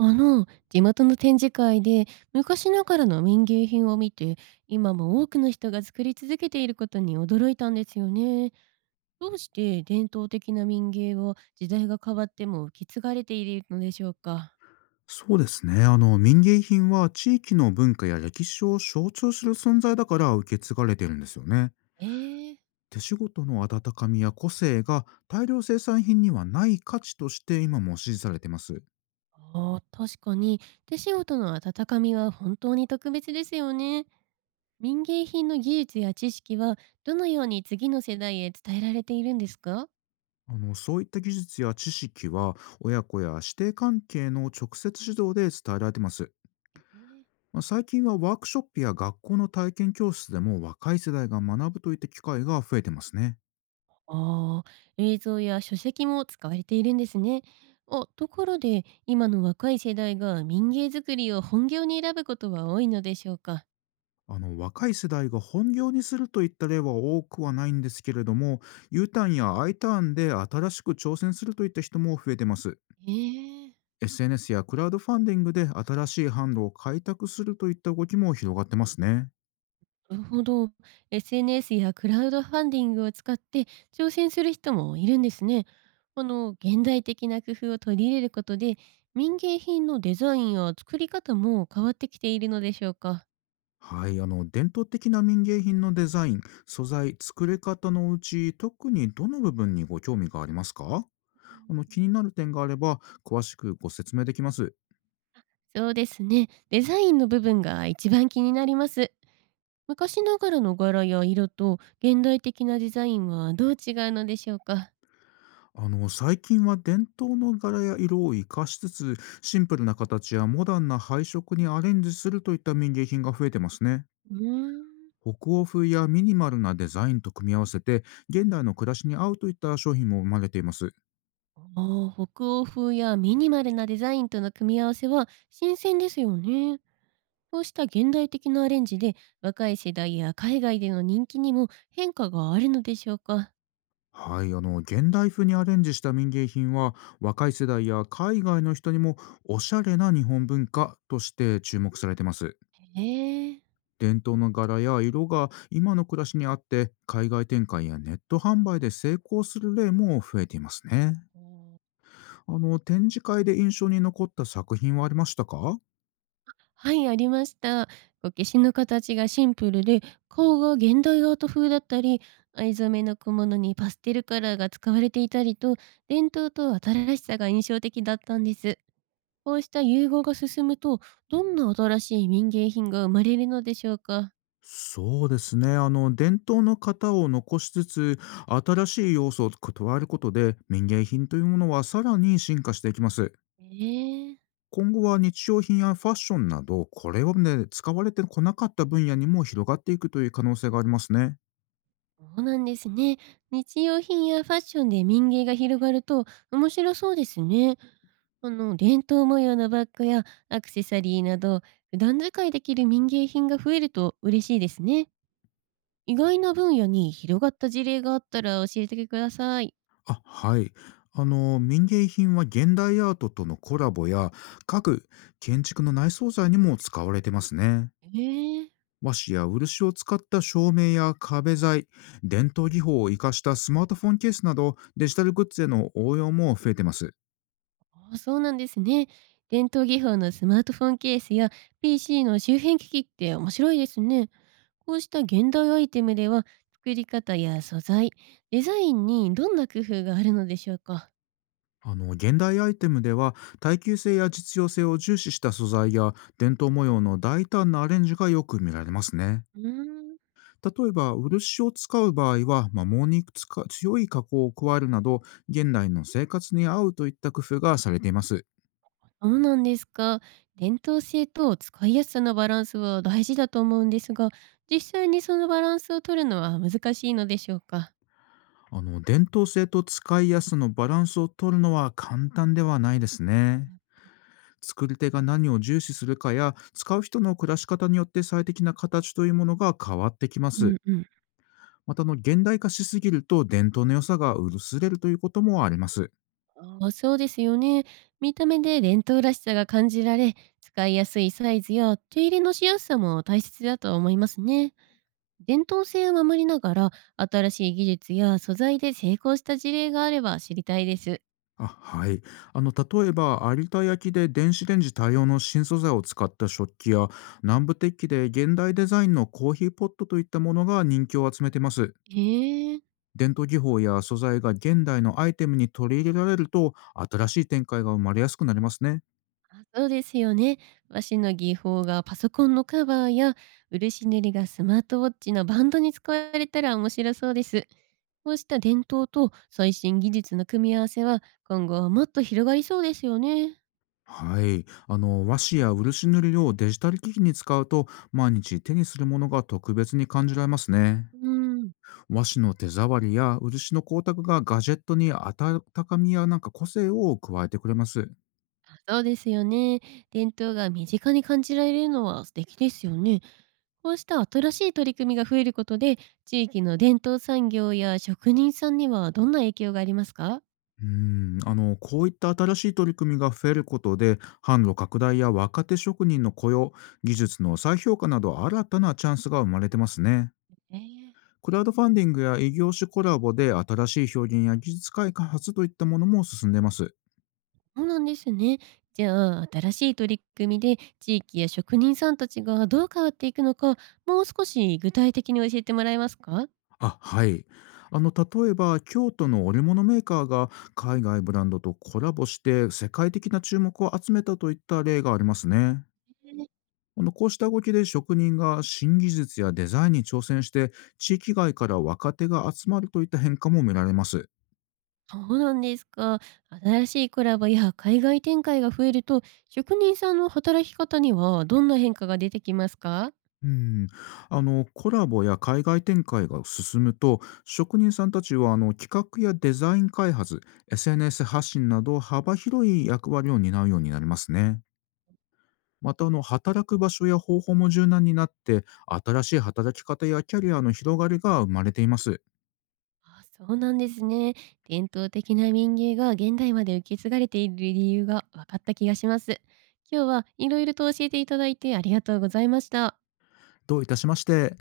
地元の展示会で昔ながらの民芸品を見て、今も多くの人が作り続けていることに驚いたんですよね。どうして伝統的な民芸を時代が変わっても受け継がれているのでしょうか？そうですね。民芸品は地域の文化や歴史を象徴する存在だから受け継がれてるんですよね。ええ。手仕事の温かみや個性が大量生産品にはない価値として今も支持されてます。あー、確かに手仕事の温かみは本当に特別ですよね。民芸品の技術や知識はどのように次の世代へ伝えられているんですか？そういった技術や知識は親子や師弟関係の直接指導で伝えられてます。ええ。まあ、最近はワークショップや学校の体験教室でも若い世代が学ぶといった機会が増えてますね。ああ、映像や書籍も使われているんですね。あ、ところで、今の若い世代が民芸作りを本業に選ぶことは多いのでしょうか？若い世代が本業にするといった例は多くはないんですけれども、 U ターンや I ターンで新しく挑戦するといった人も増えてます。 ええ。 SNS やクラウドファンディングで新しい販路を開拓するといった動きも広がってますね。なるほど。SNS やクラウドファンディングを使って挑戦する人もいるんですね。現代的な工夫を取り入れることで、民芸品のデザインや作り方も変わってきているのでしょうか？はい、伝統的な民芸品のデザイン、素材、作り方のうち特にどの部分にご興味がありますか？気になる点があれば詳しくご説明できます。そうですね。デザインの部分が一番気になります。昔ながらの柄や色と現代的なデザインはどう違うのでしょうか？最近は伝統の柄や色を生かしつつ、シンプルな形やモダンな配色にアレンジするといった民芸品が増えてますね。うーん。北欧風やミニマルなデザインと組み合わせて、現代の暮らしに合うといった商品も生まれています。ああ、北欧風やミニマルなデザインとの組み合わせは新鮮ですよね。こうした現代的なアレンジで若い世代や海外での人気にも変化があるのでしょうか？はい、現代風にアレンジした民芸品は若い世代や海外の人にもおしゃれな日本文化として注目されてます。ええ。伝統の柄や色が今の暮らしに合って、海外展開やネット販売で成功する例も増えていますね。展示会で印象に残った作品はありましたか？はい、ありました。こう消しの形がシンプルで、顔が現代アート風だったり、藍染めの小物にパステルカラーが使われていたりと、伝統と新しさが印象的だったんです。こうした融合が進むと、どんな新しい民芸品が生まれるのでしょうか？そうですね。伝統の型を残しつつ、新しい要素を加えることで民芸品というものはさらに進化していきます。ええ。今後は日用品やファッションなどこれまで使われてこなかった分野にも広がっていくという可能性がありますね。そうなんですね。日用品やファッションで民芸が広がると面白そうですね。伝統模様のバッグやアクセサリーなど、普段使いできる民芸品が増えると嬉しいですね。意外な分野に広がった事例があったら教えてください。あ、はい。民芸品は現代アートとのコラボや家具、建築の内装材にも使われてますね。ええ。和紙や漆を使った照明や壁材、伝統技法を生かしたスマートフォンケースなどデジタルグッズへの応用も増えてます。あ、そうなんですね。伝統技法のスマートフォンケースや PC の周辺機器って面白いですね。こうした現代アイテムでは作り方や素材、デザインにどんな工夫があるのでしょうか？現代アイテムでは耐久性や実用性を重視した素材や、伝統模様の大胆なアレンジがよく見られますね。うーん。例えば、漆を使う場合は、摩耗に使う強い加工を加えるなど、現代の生活に合うといった工夫がされています。そうなんですか。伝統性と使いやすさのバランスは大事だと思うんですが、実際にそのバランスを取るのは難しいのでしょうか？伝統性と使いやすさのバランスを取るのは簡単ではないですね。作り手が何を重視するかや、使う人の暮らし方によって最適な形というものが変わってきまうす。んうん。また、現代化しすぎると伝統の良さが薄れるということもあります。ああ、そうですよね。見た目で伝統らしさが感じられ、使いやすいサイズや手入れのしやすさも大切だと思いますね。伝統性を守りながら、新しい技術や素材で成功した事例があれば知りたいです。あ、はい。例えば、有田焼で電子レンジ対応の新素材を使った食器や、南部鉄器で現代デザインのコーヒーポットといったものが人気を集めてます。へえ。伝統技法や素材が現代のアイテムに取り入れられると、新しい展開が生まれやすくなりますね。あ、そうですよね。和紙の技法がパソコンのカバーや、漆塗りがスマートウォッチのバンドに使われたら面白そうです。こうした伝統と最新技術の組み合わせは今後はもっと広がりそうですよね。はい。和紙や漆塗りをデジタル機器に使うと、毎日手にするものが特別に感じられますね。うーん、和紙の手触りや漆の光沢がガジェットに温かみや個性を加えてくれます。そうですよね。伝統が身近に感じられるのは素敵ですよね。こうした新しい取り組みが増えることで、地域の伝統産業や職人さんにはどんな影響がありますか？うん、こういった新しい取り組みが増えることで、販路拡大や若手職人の雇用、技術の再評価など新たなチャンスが生まれてますね。ええ、クラウドファンディングや異業種コラボで新しい表現や技術開発といったものも進んでます。そうなんですね。じゃあ、新しい取り組みで地域や職人さんたちがどう変わっていくのか、もう少し具体的に教えてもらえますか？あ、はい。例えば京都の織物メーカーが海外ブランドとコラボして世界的な注目を集めたといった例がありますね。こうした動きで職人が新技術やデザインに挑戦して地域外から若手が集まるといった変化も見られます。そうなんですか。新しいクラブや海外展開が増えると、職人さんの働き方にはどんな変化が出てきますか？うん、コラボや海外展開が進むと職人さんたちは企画やデザイン開発、 SNS 発信など幅広い役割を担うようになりますね。また、働く場所や方法も柔軟になって、新しい働き方やキャリアの広がりが生まれています。あ、そうなんですね。伝統的な民芸が現代まで受け継がれている理由が分かった気がします。今日はいろいろと教えていただいてありがとうございました。どういたしまして。